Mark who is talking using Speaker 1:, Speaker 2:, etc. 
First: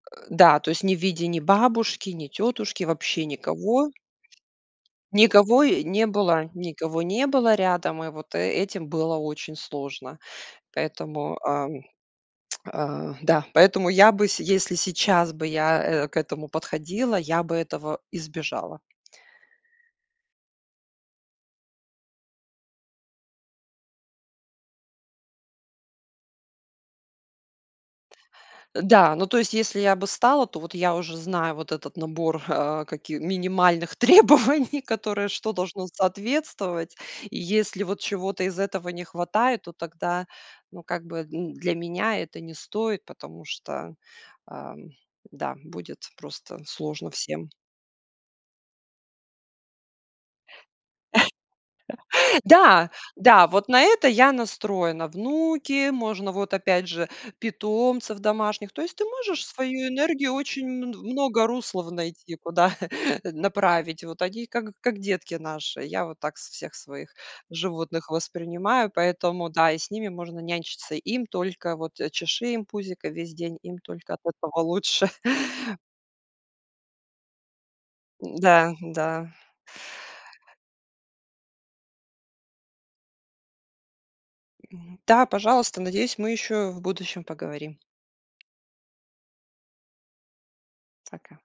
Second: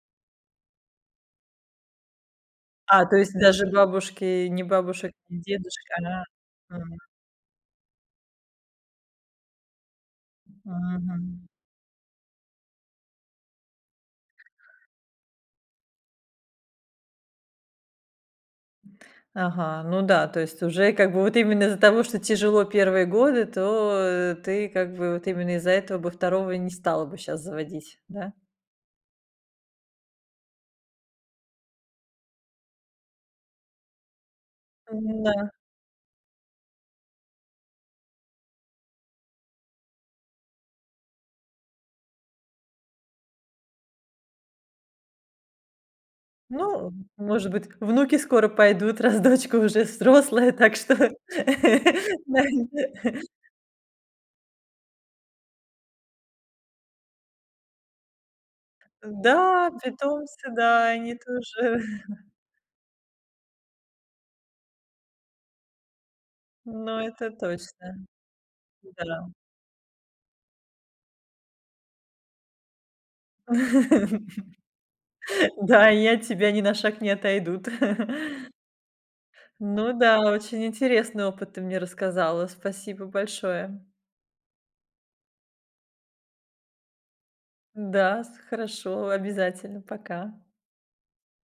Speaker 1: Э, да, то есть не в виде ни бабушки, ни тётушки,
Speaker 2: А, то
Speaker 1: вообще
Speaker 2: есть даже
Speaker 1: никого.
Speaker 2: бабушки, ни бабушек, ни
Speaker 1: Никого и
Speaker 2: дедушек,
Speaker 1: не
Speaker 2: она,
Speaker 1: было
Speaker 2: мгм.
Speaker 1: никого не было рядом. И вот э этим было очень сложно. Поэтому,
Speaker 2: Мгм.
Speaker 1: ам, а, да, поэтому я бы, с если сейчас бы я, э, к этому подходила, я бы этого избежала.
Speaker 2: Ага, ну да, то есть уже как бы вот именно из-за того, что тяжело первые годы, то, э, ты как бы вот именно из-за этого бы второго не стала бы щас заводить, да?
Speaker 1: Э, да, ну то есть если я бы стала, то вот я уже знаю вот этот набор, а, каки минимальных требований, которые,
Speaker 2: М-да.
Speaker 1: что должно соответствовать. И если вот чего-то из этого не хватает, то тогда, ну, как бы, м, для меня это не стоит, потому что, ам, да, будет просто
Speaker 2: Ну, э,
Speaker 1: сложно всем.
Speaker 2: может быть внуки скоро пойдут, раз дочка уже взрослая. Так что, да да.
Speaker 1: Да, да, вот на это я настроена: внуки, можно вот, опять же, питомцев домашних. То есть ты можешь
Speaker 2: М-да,
Speaker 1: свою энергию
Speaker 2: питомцы.
Speaker 1: очень
Speaker 2: Да,
Speaker 1: мн
Speaker 2: они
Speaker 1: много
Speaker 2: тоже.
Speaker 1: руслов найти, куда, э, направить. Вот они как как детки наши. Я вот так с всех
Speaker 2: Но
Speaker 1: своих
Speaker 2: это точно.
Speaker 1: животных воспринимаю,
Speaker 2: Да.
Speaker 1: поэтому да, и с ними можно нянчиться. Им только вот, э, чеши им пузико весь день, им только от этого лучше.
Speaker 2: Да и от тебя ни на шаг не отойдут.
Speaker 1: М-да, да.
Speaker 2: Ну да, очень интересный опыт ты мне рассказала. Спасибо большое.
Speaker 1: М-да, пожалуйста. Надеюсь, мы ещё в будущем поговорим.
Speaker 2: М-да, с хорошо, обязательно, пока.
Speaker 1: Пока.